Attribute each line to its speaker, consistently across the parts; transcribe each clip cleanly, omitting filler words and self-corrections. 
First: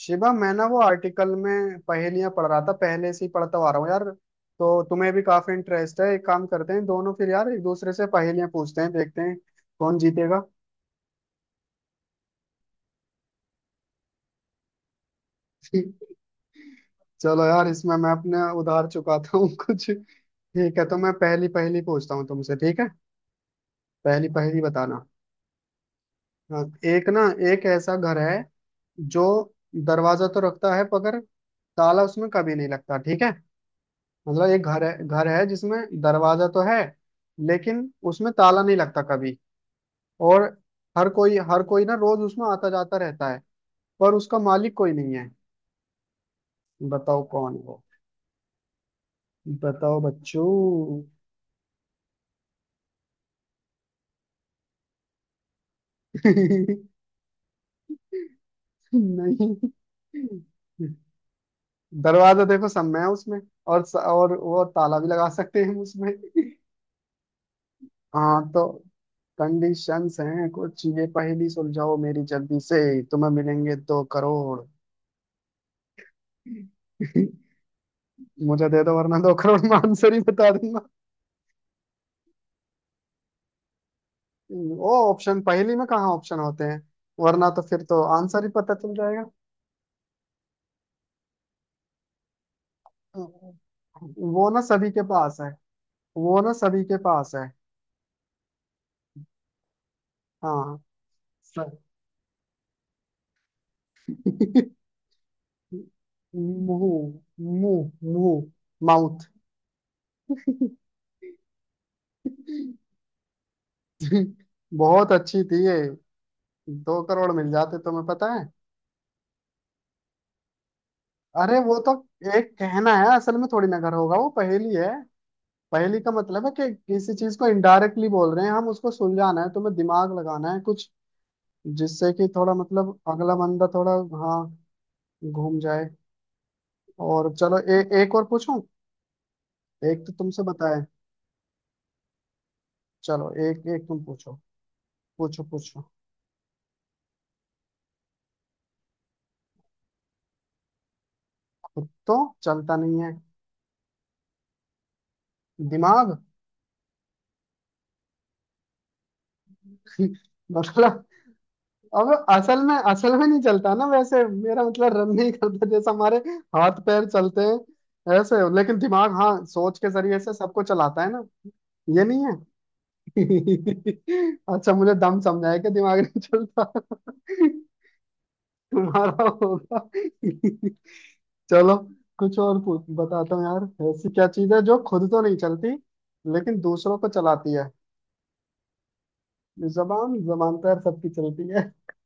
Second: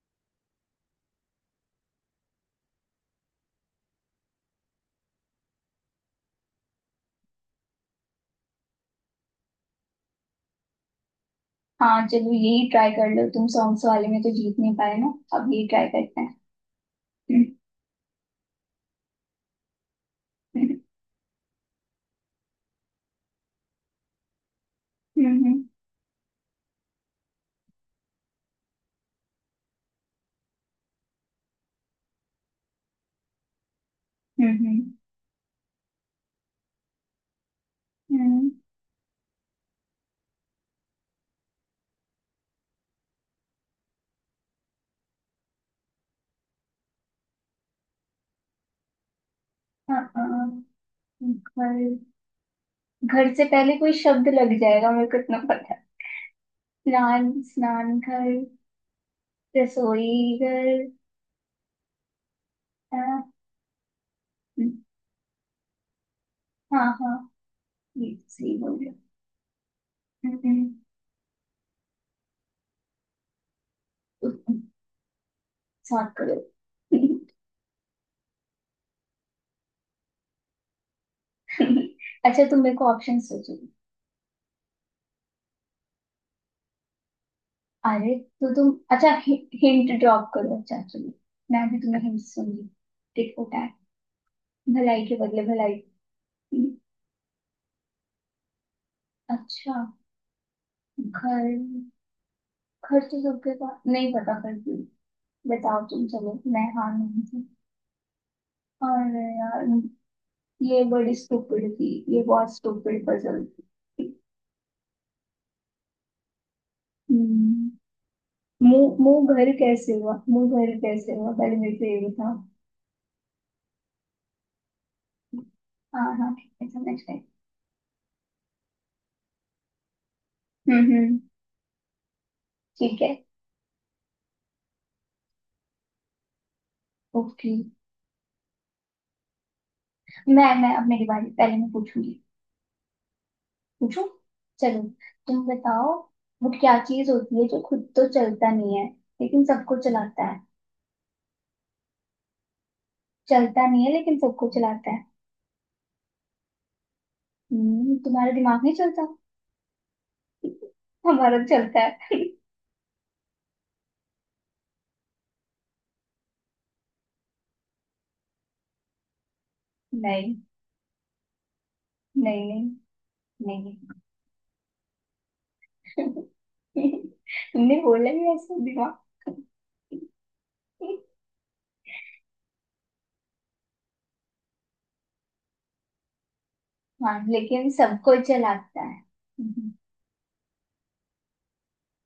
Speaker 1: शिवा, मैं ना वो आर्टिकल में पहेलियां पढ़ रहा था। पहले से ही पढ़ता आ रहा हूँ यार। तो तुम्हें भी काफी इंटरेस्ट है। एक काम करते हैं दोनों फिर यार, एक दूसरे से पहेलियां पूछते हैं, देखते हैं कौन जीतेगा।
Speaker 2: हाँ, चलो यही ट्राई कर लो। तुम सॉन्ग्स वाले में तो जीत नहीं पाए ना, अब यही ट्राई करते हैं।
Speaker 1: चलो यार, इसमें मैं अपने उधार चुकाता हूँ कुछ। ठीक
Speaker 2: हम्म।
Speaker 1: है, तो मैं पहली पहेली पूछता हूँ तुमसे। ठीक है, पहली पहेली बताना।
Speaker 2: हम्म।
Speaker 1: हाँ, एक ना, एक ऐसा घर है जो दरवाजा तो रखता है, मगर ताला उसमें कभी नहीं लगता। ठीक है, मतलब एक घर
Speaker 2: हम्म।
Speaker 1: है, घर है जिसमें दरवाजा तो है, लेकिन उसमें
Speaker 2: हम्म,
Speaker 1: ताला नहीं लगता कभी। और हर कोई ना रोज उसमें आता जाता रहता है, पर उसका मालिक कोई नहीं है। बताओ कौन है वो। बताओ
Speaker 2: हाँ, हाँ,
Speaker 1: बच्चों।
Speaker 2: घर। घर से पहले कोई शब्द लग जाएगा, मेरे को इतना पता है। स्नान स्नान घर।
Speaker 1: नहीं,
Speaker 2: रसोई घर।
Speaker 1: दरवाजा देखो सब में है
Speaker 2: हाँ,
Speaker 1: उसमें। और और वो ताला भी लगा सकते हैं हम उसमें।
Speaker 2: हाँ, हाँ, ये तो
Speaker 1: हाँ
Speaker 2: सही
Speaker 1: तो
Speaker 2: बोल रहे हो।
Speaker 1: कंडीशंस हैं
Speaker 2: हम्म,
Speaker 1: कुछ। ये पहेली सुलझाओ मेरी जल्दी से। तुम्हें मिलेंगे दो करोड़।
Speaker 2: हम्म, साफ करो।
Speaker 1: मुझे दे दो, वरना दो करोड़ में आंसर ही बता दूंगा।
Speaker 2: अच्छा, तुम मेरे को ऑप्शन सोचो।
Speaker 1: वो ऑप्शन पहली में कहाँ ऑप्शन होते हैं? वरना तो फिर तो
Speaker 2: अरे,
Speaker 1: आंसर ही
Speaker 2: तो तुम...
Speaker 1: पता चल
Speaker 2: अच्छा,
Speaker 1: जाएगा।
Speaker 2: हिंट ड्रॉप करो। अच्छा, चलो, मैं भी तुम्हें हिंट सुनूंगी। टिट फॉर टैट,
Speaker 1: वो ना सभी के
Speaker 2: भलाई के
Speaker 1: पास
Speaker 2: बदले
Speaker 1: है।
Speaker 2: भलाई।
Speaker 1: वो ना सभी के पास है।
Speaker 2: अच्छा।
Speaker 1: हाँ,
Speaker 2: घर।
Speaker 1: स-
Speaker 2: घर तो सबके पास नहीं, पता फिर भी। बताओ तुम, चलो, मैं
Speaker 1: मुंह।
Speaker 2: हार नहीं थी।
Speaker 1: मुंह।
Speaker 2: और
Speaker 1: माउथ।
Speaker 2: यार, ये बड़ी स्टूपिड थी, ये बहुत स्टूपिड पजल थी।
Speaker 1: बहुत अच्छी थी ये। दो करोड़ मिल
Speaker 2: हम्म,
Speaker 1: जाते तुम्हें, पता है।
Speaker 2: मुंह, मुंह घर कैसे हुआ? मुंह घर कैसे हुआ? पहले
Speaker 1: अरे
Speaker 2: मेरे
Speaker 1: वो
Speaker 2: को
Speaker 1: तो,
Speaker 2: ये बताओ।
Speaker 1: एक कहना है असल में, थोड़ी नगर होगा वो, पहेली है। पहेली
Speaker 2: हाँ,
Speaker 1: का
Speaker 2: हाँ,
Speaker 1: मतलब है
Speaker 2: ठीक है,
Speaker 1: कि
Speaker 2: समझ
Speaker 1: किसी
Speaker 2: गए।
Speaker 1: चीज को इनडायरेक्टली बोल रहे हैं हम, उसको सुलझाना है, तुम्हें दिमाग लगाना है
Speaker 2: हम्म।
Speaker 1: कुछ,
Speaker 2: हम्म।
Speaker 1: जिससे कि थोड़ा मतलब
Speaker 2: ठीक है।
Speaker 1: अगला बंदा थोड़ा, हाँ, घूम जाए। और
Speaker 2: ओके।
Speaker 1: चलो एक और पूछूं। एक तो तुमसे
Speaker 2: मैं,
Speaker 1: बताया।
Speaker 2: अब मेरी बारी, पहले मैं पूछूंगी।
Speaker 1: चलो एक एक तुम
Speaker 2: पूछूं?
Speaker 1: पूछो।
Speaker 2: चलो,
Speaker 1: पूछो
Speaker 2: तुम
Speaker 1: पूछो।
Speaker 2: बताओ। वो क्या चीज होती है जो खुद तो चलता नहीं है लेकिन सबको चलाता है?
Speaker 1: खुद तो चलता नहीं है।
Speaker 2: चलता नहीं है लेकिन सबको चलाता है।
Speaker 1: दिमाग
Speaker 2: हम्म? तुम्हारा दिमाग नहीं चलता,
Speaker 1: मतलब
Speaker 2: हमारा तो चलता
Speaker 1: अब
Speaker 2: है।
Speaker 1: असल में नहीं चलता ना वैसे, मेरा मतलब रन नहीं करता जैसे हमारे हाथ पैर चलते हैं ऐसे। लेकिन दिमाग, हाँ, सोच के जरिए से
Speaker 2: नहीं।
Speaker 1: सबको चलाता है ना। ये नहीं है?
Speaker 2: नहीं। नहीं।
Speaker 1: अच्छा, मुझे दम समझाया कि दिमाग नहीं चलता।
Speaker 2: नहीं। तुमने बोला ही ऐसा, दिमाग।
Speaker 1: तुम्हारा होगा। चलो कुछ और बताता हूँ यार, ऐसी क्या चीज है जो खुद तो नहीं चलती लेकिन दूसरों को
Speaker 2: हाँ,
Speaker 1: चलाती है।
Speaker 2: लेकिन सबको चलाता है। हम्म,
Speaker 1: जबान? जबान तो यार सबकी चलती है।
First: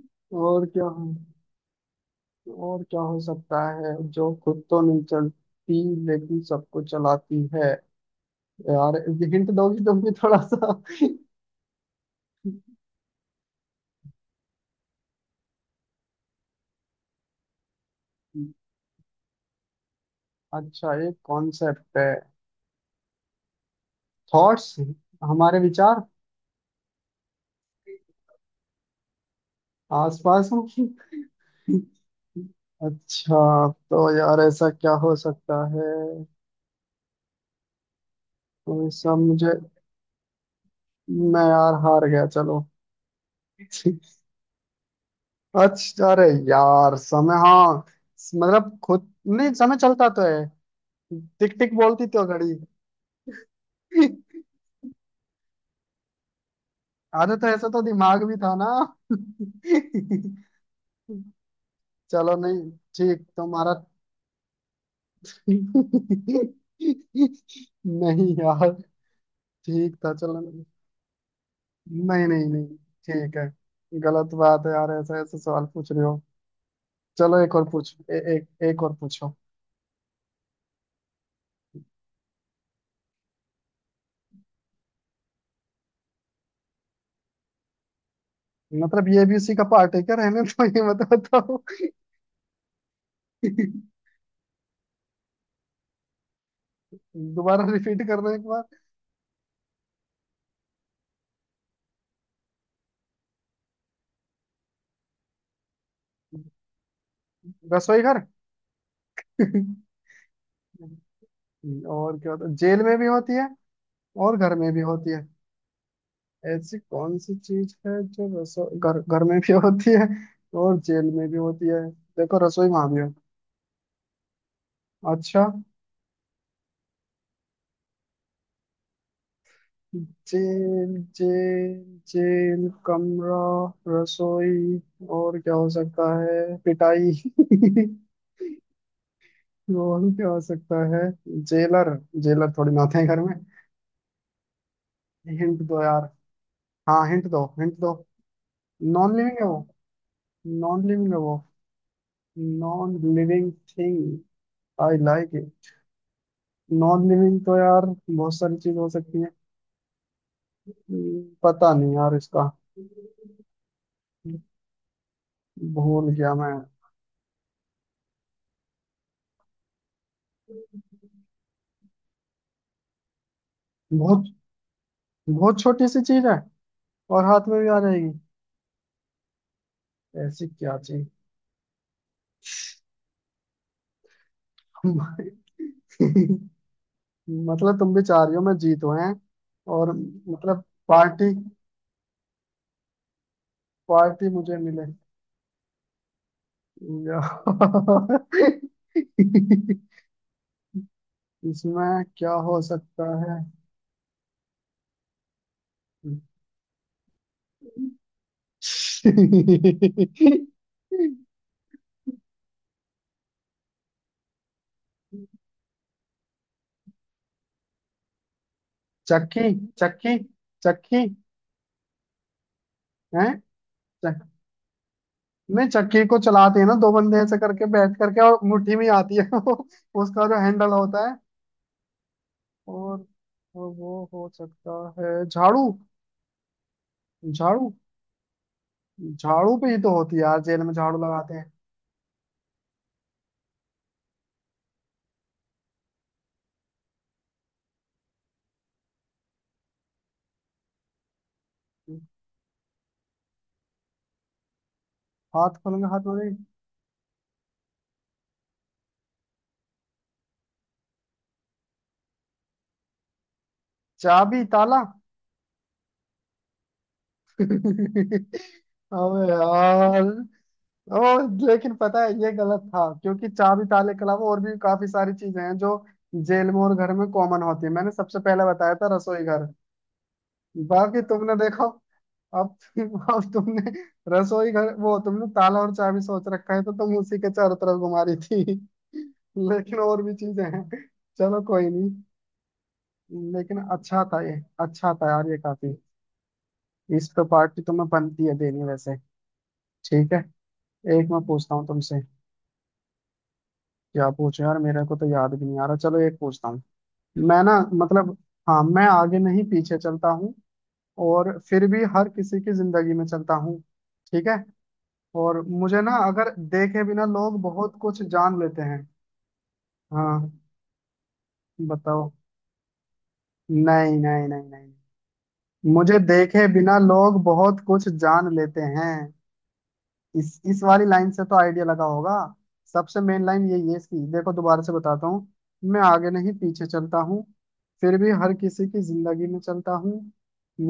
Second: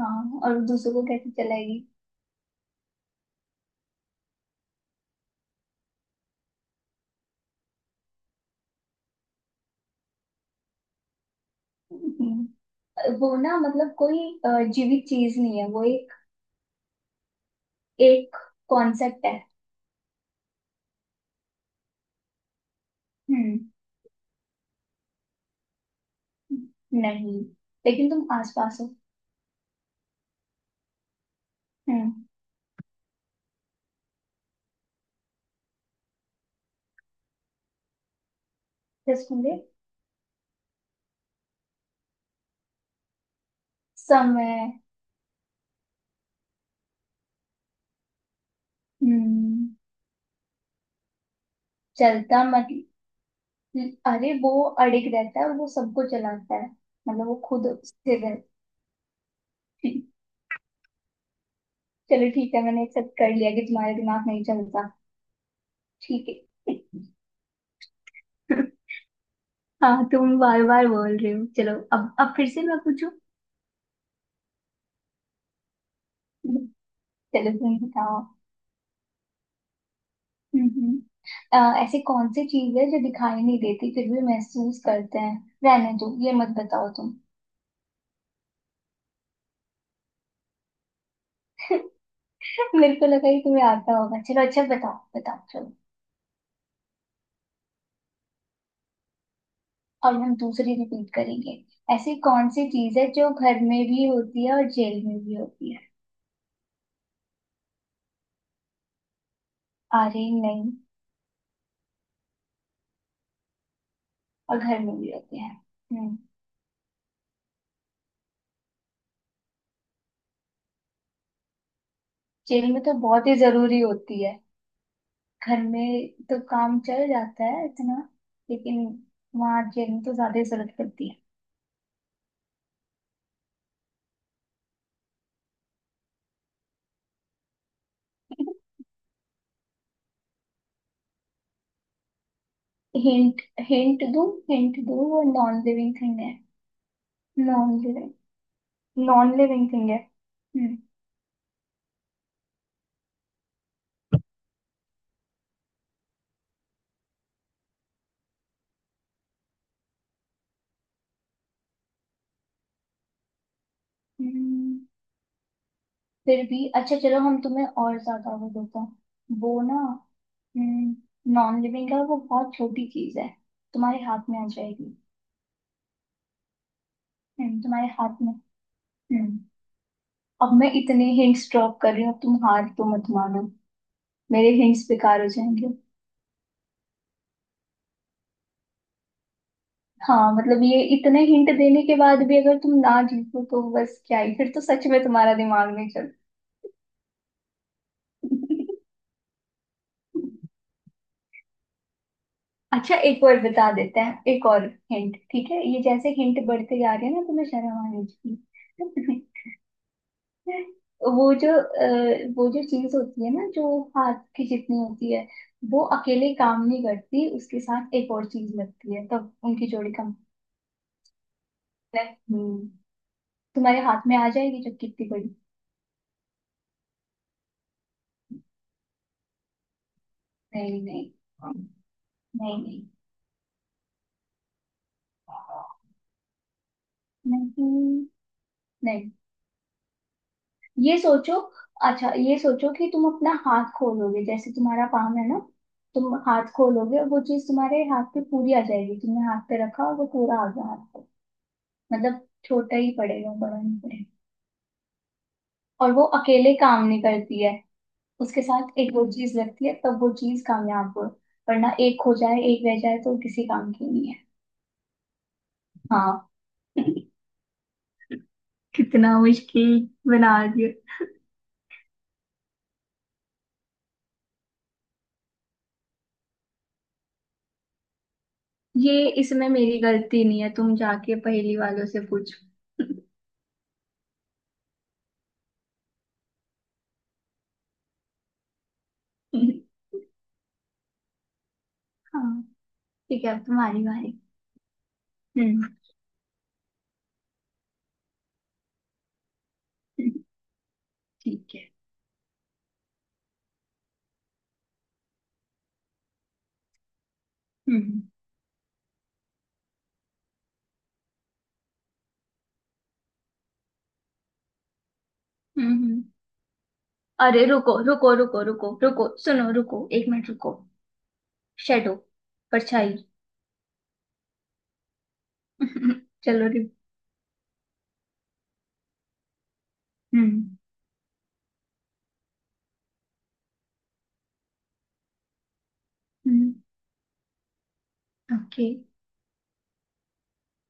Speaker 2: हाँ, और
Speaker 1: और क्या?
Speaker 2: दूसरों को कैसे चलाएगी?
Speaker 1: और क्या हो सकता है जो खुद तो नहीं चलती लेकिन सबको चलाती है? यार हिंट दोगी तुम भी थोड़ा सा?
Speaker 2: हम्म, वो ना मतलब कोई जीवित चीज नहीं है वो, एक कॉन्सेप्ट है।
Speaker 1: अच्छा, एक कॉन्सेप्ट है।
Speaker 2: हम्म।
Speaker 1: थॉट्स, हमारे विचार।
Speaker 2: नहीं, लेकिन तुम आसपास हो।
Speaker 1: आसपास हूँ?
Speaker 2: हम्म।
Speaker 1: अच्छा, तो यार ऐसा क्या हो सकता है? तो ये सब
Speaker 2: जस्ट
Speaker 1: मुझे,
Speaker 2: मुझे...
Speaker 1: मैं यार हार गया चलो।
Speaker 2: समय।
Speaker 1: अच्छा, अरे यार, समय। हाँ, मतलब खुद नहीं,
Speaker 2: हम्म।
Speaker 1: समय चलता तो है। टिक टिक बोलती तो
Speaker 2: चलता
Speaker 1: घड़ी।
Speaker 2: मतलब... अरे, वो अड़िग रहता है, वो सबको चलाता है, मतलब
Speaker 1: आधा
Speaker 2: वो
Speaker 1: तो
Speaker 2: खुद
Speaker 1: ऐसा तो दिमाग
Speaker 2: स्थिर है।
Speaker 1: भी था ना।
Speaker 2: ठीक। चलो,
Speaker 1: चलो
Speaker 2: ठीक है,
Speaker 1: नहीं,
Speaker 2: मैंने एक्सेप्ट
Speaker 1: ठीक।
Speaker 2: कर लिया कि
Speaker 1: तुम्हारा।
Speaker 2: तुम्हारा दिमाग नहीं चलता। ठीक है।
Speaker 1: नहीं यार, ठीक
Speaker 2: हाँ,
Speaker 1: था
Speaker 2: तुम
Speaker 1: चलो।
Speaker 2: बार बार बोल रहे हो चलो। अब
Speaker 1: नहीं
Speaker 2: अब
Speaker 1: नहीं
Speaker 2: फिर से
Speaker 1: नहीं
Speaker 2: मैं पूछूं।
Speaker 1: ठीक है। गलत बात है यार, ऐसा ऐसा सवाल पूछ रहे हो। चलो
Speaker 2: चलो,
Speaker 1: एक और
Speaker 2: तुम
Speaker 1: पूछ,
Speaker 2: बताओ।
Speaker 1: एक एक और पूछो।
Speaker 2: हम्म। हम्म। अ, ऐसी कौन सी चीज है जो दिखाई नहीं देती फिर भी महसूस करते हैं? रहने दो, ये मत बताओ तुम।
Speaker 1: मतलब ये भी उसी का पार्ट है क्या? रहने तो, ये मत बताओ।
Speaker 2: मेरे को लगा कि तुम्हें आता होगा, चलो, अच्छा, बताओ बताओ, चलो।
Speaker 1: दोबारा रिपीट करना एक बार।
Speaker 2: और हम दूसरी रिपीट करेंगे। ऐसी कौन सी चीज है जो घर में भी होती है और जेल में भी होती है?
Speaker 1: रसोई घर?
Speaker 2: अरे नहीं।
Speaker 1: और क्या होता है जेल में भी होती है और घर
Speaker 2: और
Speaker 1: में
Speaker 2: घर
Speaker 1: भी
Speaker 2: में भी
Speaker 1: होती है?
Speaker 2: होती है। हम्म।
Speaker 1: ऐसी कौन सी चीज है जो रसोई घर, घर में भी होती है और जेल में भी होती है? देखो रसोई
Speaker 2: जेल में
Speaker 1: वहां
Speaker 2: तो
Speaker 1: भी है।
Speaker 2: बहुत ही जरूरी होती है।
Speaker 1: अच्छा,
Speaker 2: घर में तो काम चल जाता है इतना, लेकिन वहाँ जेल में तो ज्यादा ही जरूरत
Speaker 1: जेल
Speaker 2: पड़ती
Speaker 1: जेल जेल कमरा, रसोई। और क्या हो सकता है? पिटाई।
Speaker 2: है।
Speaker 1: और क्या हो सकता है? जेलर? जेलर थोड़ी ना आते हैं घर में।
Speaker 2: हिंट, हिंट दूं? हिंट दूं? वो
Speaker 1: हिंट
Speaker 2: नॉन
Speaker 1: दो
Speaker 2: लिविंग
Speaker 1: यार।
Speaker 2: थिंग है।
Speaker 1: हाँ हिंट दो,
Speaker 2: नॉन
Speaker 1: हिंट दो।
Speaker 2: लिविंग,
Speaker 1: नॉन लिविंग
Speaker 2: नॉन
Speaker 1: है वो।
Speaker 2: लिविंग थिंग है। हम्म।
Speaker 1: नॉन लिविंग है वो। Non living thing. I like it. Non living तो यार बहुत सारी चीज हो सकती है। पता नहीं यार इसका।
Speaker 2: हम्म,
Speaker 1: भूल गया
Speaker 2: फिर
Speaker 1: मैं।
Speaker 2: भी अच्छा, चलो हम तुम्हें और ज्यादा वो देते हैं वो ना। नॉन लिविंग है, वो बहुत छोटी चीज है, तुम्हारे
Speaker 1: बहुत,
Speaker 2: हाथ में आ जाएगी।
Speaker 1: बहुत छोटी सी चीज है और हाथ में भी आ
Speaker 2: तुम्हारे हाथ
Speaker 1: जाएगी?
Speaker 2: में। हम्म।
Speaker 1: ऐसी
Speaker 2: अब मैं
Speaker 1: क्या
Speaker 2: इतने
Speaker 1: चीज?
Speaker 2: हिंट्स ड्रॉप कर रही हूँ, अब तुम हार तो मत मानो, मेरे हिंट्स बेकार हो जाएंगे।
Speaker 1: मतलब तुम भी चाह रही हो मैं जीतूं, हैं? और
Speaker 2: हाँ
Speaker 1: मतलब,
Speaker 2: मतलब, ये इतने
Speaker 1: पार्टी,
Speaker 2: हिंट देने के बाद भी अगर तुम ना जीतो तो बस, क्या
Speaker 1: पार्टी
Speaker 2: ही फिर,
Speaker 1: मुझे
Speaker 2: तो
Speaker 1: मिले
Speaker 2: सच में तुम्हारा दिमाग नहीं।
Speaker 1: यार। इसमें क्या हो
Speaker 2: अच्छा,
Speaker 1: सकता
Speaker 2: एक और
Speaker 1: है?
Speaker 2: बता देते हैं, एक और हिंट, ठीक है। ये जैसे हिंट बढ़ते जा रहे हैं ना, तुम्हें शर्म आनी चाहिए। वो जो चीज होती है ना, जो हाथ की जितनी होती है, वो अकेले काम नहीं करती, उसके साथ एक और चीज लगती है, तब
Speaker 1: चक्की?
Speaker 2: उनकी जोड़ी कम
Speaker 1: चक्की? चक्की
Speaker 2: है। हम्म।
Speaker 1: है?
Speaker 2: तुम्हारे हाथ में
Speaker 1: चक...
Speaker 2: आ जाएगी, जो कितनी बड़ी।
Speaker 1: नहीं, चक्की को चलाते हैं ना दो बंदे ऐसे करके बैठ करके, और मुट्ठी में आती है वो उसका जो हैंडल
Speaker 2: नहीं,
Speaker 1: होता
Speaker 2: नहीं,
Speaker 1: है।
Speaker 2: नहीं,
Speaker 1: और और वो हो सकता है झाड़ू?
Speaker 2: नहीं,
Speaker 1: झाड़ू,
Speaker 2: नहीं, नहीं।
Speaker 1: झाड़ू पे ही तो होती है यार, जेल में
Speaker 2: ये
Speaker 1: झाड़ू लगाते
Speaker 2: सोचो।
Speaker 1: हैं।
Speaker 2: अच्छा, ये सोचो कि तुम अपना हाथ खोलोगे, जैसे तुम्हारा पाम है ना। तुम हाथ खोलोगे और वो चीज तुम्हारे हाथ पे पूरी आ जाएगी। तुमने हाथ पे रखा और वो पूरा आ गया हाथ पे। मतलब छोटा ही पड़ेगा, बड़ा नहीं पड़ेगा।
Speaker 1: हाथ खोलेंगे,
Speaker 2: और वो
Speaker 1: हाथ में।
Speaker 2: अकेले काम नहीं करती है, उसके साथ एक वो चीज लगती है, तब वो चीज कामयाब हो। वरना एक हो जाए, एक रह जाए तो किसी काम की नहीं है।
Speaker 1: चाबी, ताला?
Speaker 2: हाँ। कितना
Speaker 1: अबे
Speaker 2: मुश्किल
Speaker 1: यार।
Speaker 2: बना दिया
Speaker 1: ओ, लेकिन पता है ये गलत था, क्योंकि चाबी ताले के अलावा और भी काफी सारी चीजें हैं जो जेल में और घर में कॉमन होती है। मैंने सबसे पहले बताया था,
Speaker 2: ये!
Speaker 1: रसोई घर।
Speaker 2: इसमें मेरी गलती नहीं है, तुम
Speaker 1: बाकी
Speaker 2: जाके
Speaker 1: तुमने
Speaker 2: पहेली
Speaker 1: देखो,
Speaker 2: वालों से पूछो।
Speaker 1: अब तुमने रसोई घर, वो तुमने ताला और चाबी सोच रखा है, तो तुम उसी के चारों तरफ घुमा रही थी, लेकिन और भी चीजें हैं। चलो कोई नहीं,
Speaker 2: हाँ, ठीक है, अब
Speaker 1: लेकिन
Speaker 2: तुम्हारी
Speaker 1: अच्छा
Speaker 2: बारी।
Speaker 1: था ये। अच्छा था यार ये,
Speaker 2: हम्म।
Speaker 1: काफी। इस पे पार्टी तुम्हें बनती है देनी वैसे। ठीक है, एक मैं पूछता
Speaker 2: ठीक है।
Speaker 1: हूँ तुमसे। क्या पूछो यार, मेरे को तो याद भी नहीं आ रहा। चलो एक पूछता हूँ। मैं ना,
Speaker 2: हम्म।
Speaker 1: मतलब, हाँ, मैं आगे नहीं पीछे चलता हूँ, और फिर भी हर किसी की जिंदगी में चलता हूँ। ठीक है? और
Speaker 2: हम्म।
Speaker 1: मुझे ना,
Speaker 2: हम्म।
Speaker 1: अगर देखे बिना लोग
Speaker 2: अरे रुको,
Speaker 1: बहुत कुछ
Speaker 2: रुको,
Speaker 1: जान
Speaker 2: रुको,
Speaker 1: लेते
Speaker 2: रुको,
Speaker 1: हैं।
Speaker 2: रुको, सुनो, रुको, एक
Speaker 1: हाँ
Speaker 2: मिनट रुको। शेडो।
Speaker 1: बताओ।
Speaker 2: परछाई।
Speaker 1: नहीं नहीं नहीं नहीं। मुझे देखे
Speaker 2: चलो रे।
Speaker 1: बिना लोग बहुत कुछ जान लेते हैं। इस
Speaker 2: हम्म।
Speaker 1: इस वाली लाइन से तो आइडिया लगा होगा। सबसे मेन लाइन यही है इसकी। देखो दोबारा से बताता हूँ। मैं आगे नहीं
Speaker 2: हम्म।
Speaker 1: पीछे चलता हूँ, फिर भी हर किसी
Speaker 2: ओके।
Speaker 1: की जिंदगी में चलता हूँ,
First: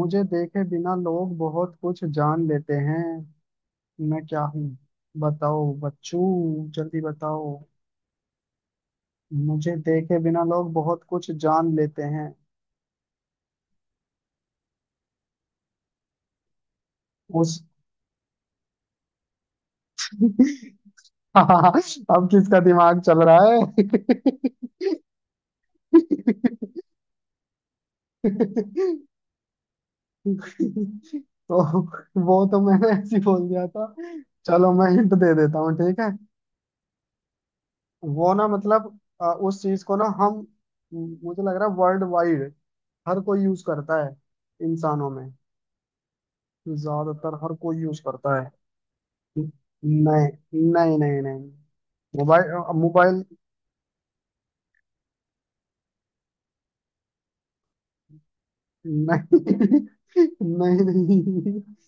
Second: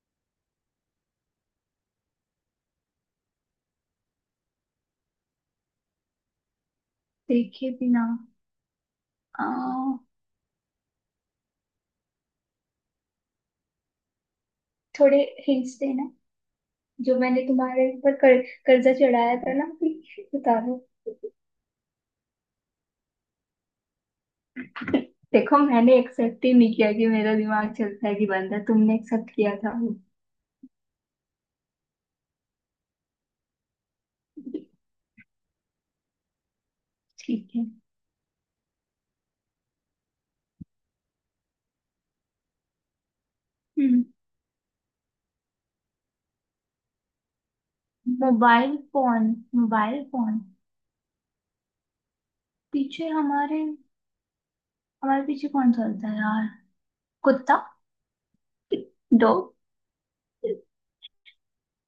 Speaker 1: मुझे देखे बिना लोग बहुत कुछ जान लेते हैं। मैं क्या हूँ? बताओ बच्चू, जल्दी बताओ।
Speaker 2: देखे बिना... आ,
Speaker 1: मुझे देखे बिना लोग बहुत कुछ जान लेते हैं।
Speaker 2: थोड़े हिंट्स देना, जो मैंने
Speaker 1: उस,
Speaker 2: तुम्हारे ऊपर कर्जा चढ़ाया था ना, प्लीज बता दो।
Speaker 1: अब किसका दिमाग चल रहा है?
Speaker 2: देखो, मैंने एक्सेप्ट ही नहीं किया कि मेरा दिमाग चलता है कि बंद है, तुमने एक्सेप्ट किया था।
Speaker 1: तो वो तो मैंने ऐसे ही बोल दिया था। चलो मैं हिंट दे देता हूँ ठीक है।
Speaker 2: ठीक है।
Speaker 1: वो ना, मतलब उस चीज को ना हम, मुझे लग रहा है वर्ल्ड वाइड हर कोई यूज करता
Speaker 2: हम्म।
Speaker 1: है। इंसानों में ज्यादातर हर कोई यूज करता है।
Speaker 2: Mobile phone. Mobile phone.
Speaker 1: नहीं नहीं नहीं नहीं, मोबाइल।
Speaker 2: पीछे
Speaker 1: मोबाइल
Speaker 2: हमारे, हमारे पीछे कौन चलता है यार? कुत्ता।
Speaker 1: नहीं।
Speaker 2: डॉग।
Speaker 1: नहीं नहीं।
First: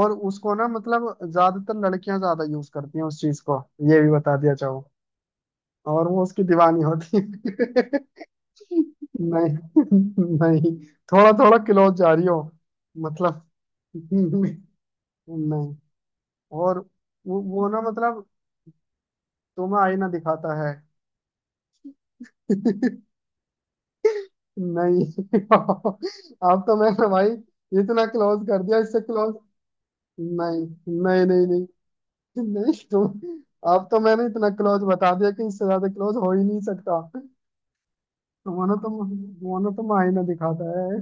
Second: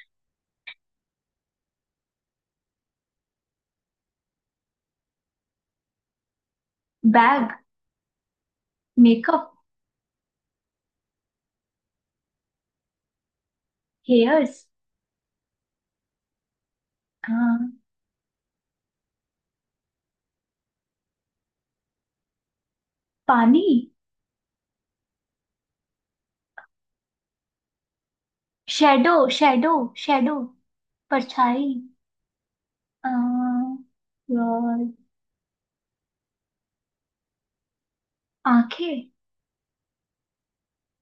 Speaker 1: और उसको ना, मतलब ज्यादातर लड़कियां ज्यादा यूज करती हैं उस चीज को। ये भी बता दिया चाहूँ, और वो उसकी दीवानी होती
Speaker 2: बैग।
Speaker 1: है।
Speaker 2: मेकअप।
Speaker 1: नहीं नहीं, थोड़ा थोड़ा क्लोज जा रही हो। मतलब नहीं।
Speaker 2: हेयर्स।
Speaker 1: और वो
Speaker 2: हाँ,
Speaker 1: ना मतलब, तुम्हें आईना दिखाता है।
Speaker 2: पानी।
Speaker 1: नहीं। अब तो मैंने भाई इतना क्लोज कर दिया, इससे
Speaker 2: शेडो।
Speaker 1: क्लोज।
Speaker 2: शेडो। शेडो।
Speaker 1: नहीं, नहीं नहीं
Speaker 2: परछाई।
Speaker 1: नहीं नहीं
Speaker 2: अ,
Speaker 1: तुम। अब तो मैंने इतना क्लोज
Speaker 2: यार,
Speaker 1: बता दिया कि इससे ज्यादा क्लोज हो ही नहीं सकता। तुम्हारा तो
Speaker 2: आंखें।
Speaker 1: तुम्हारा तो मायने दिखाता है।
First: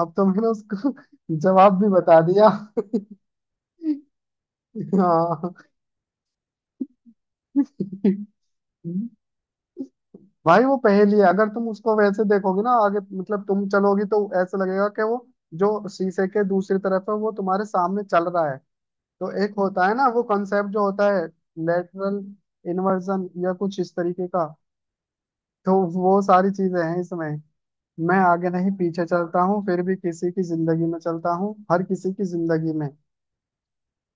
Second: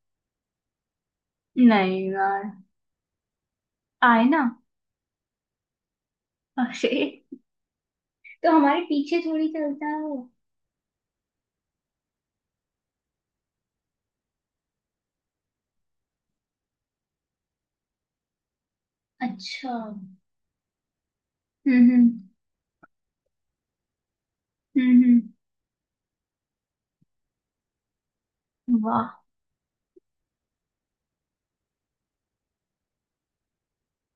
Speaker 1: अब तो मैंने उसको जवाब भी
Speaker 2: नहीं
Speaker 1: बता
Speaker 2: यार,
Speaker 1: दिया।
Speaker 2: आईना।
Speaker 1: हाँ
Speaker 2: अरे, तो हमारे पीछे थोड़ी चलता है वो।
Speaker 1: भाई, वो पहेली है। अगर तुम उसको वैसे देखोगे ना आगे, मतलब तुम चलोगी, तो ऐसा लगेगा कि वो जो शीशे के दूसरी तरफ है, वो तुम्हारे सामने चल रहा है। तो एक
Speaker 2: अच्छा।
Speaker 1: होता है ना
Speaker 2: हम्म।
Speaker 1: वो कॉन्सेप्ट जो होता है,
Speaker 2: हम्म।
Speaker 1: लेटरल इन्वर्जन या कुछ इस तरीके का।
Speaker 2: हम्म।
Speaker 1: तो वो सारी चीजें हैं इसमें। मैं आगे नहीं पीछे
Speaker 2: वाह।
Speaker 1: चलता हूँ, फिर भी किसी की जिंदगी में चलता हूँ, हर किसी की जिंदगी में।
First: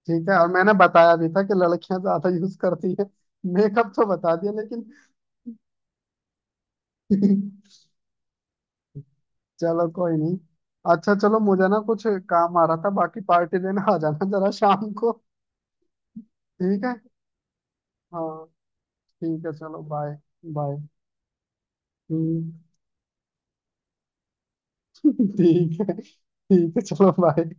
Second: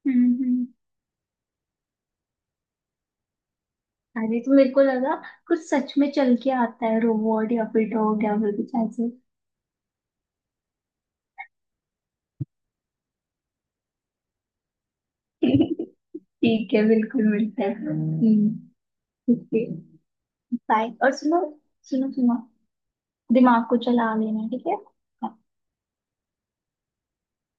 Speaker 1: ठीक
Speaker 2: हम्म।
Speaker 1: है? और
Speaker 2: हम्म।
Speaker 1: मैंने बताया भी था कि लड़कियां ज्यादा यूज करती है, मेकअप तो बता
Speaker 2: अरे,
Speaker 1: दिया
Speaker 2: तो मेरे को
Speaker 1: लेकिन।
Speaker 2: लगा कुछ सच में चल के आता है, रोबोट या फिर डॉग या फिर कुछ ऐसे।
Speaker 1: चलो कोई नहीं। अच्छा चलो, मुझे ना कुछ काम आ रहा था। बाकी पार्टी देने आ जाना जरा शाम को।
Speaker 2: ठीक
Speaker 1: ठीक
Speaker 2: है,
Speaker 1: है,
Speaker 2: बिल्कुल मिलता है।
Speaker 1: हाँ,
Speaker 2: हम्म।
Speaker 1: ठीक
Speaker 2: ठीक
Speaker 1: है
Speaker 2: है,
Speaker 1: चलो बाय। बाय।
Speaker 2: बाय। और सुनो, सुनो, सुनो, दिमाग को चला लेना, ठीक है।
Speaker 1: ठीक है, ठीक है, चलो बाय।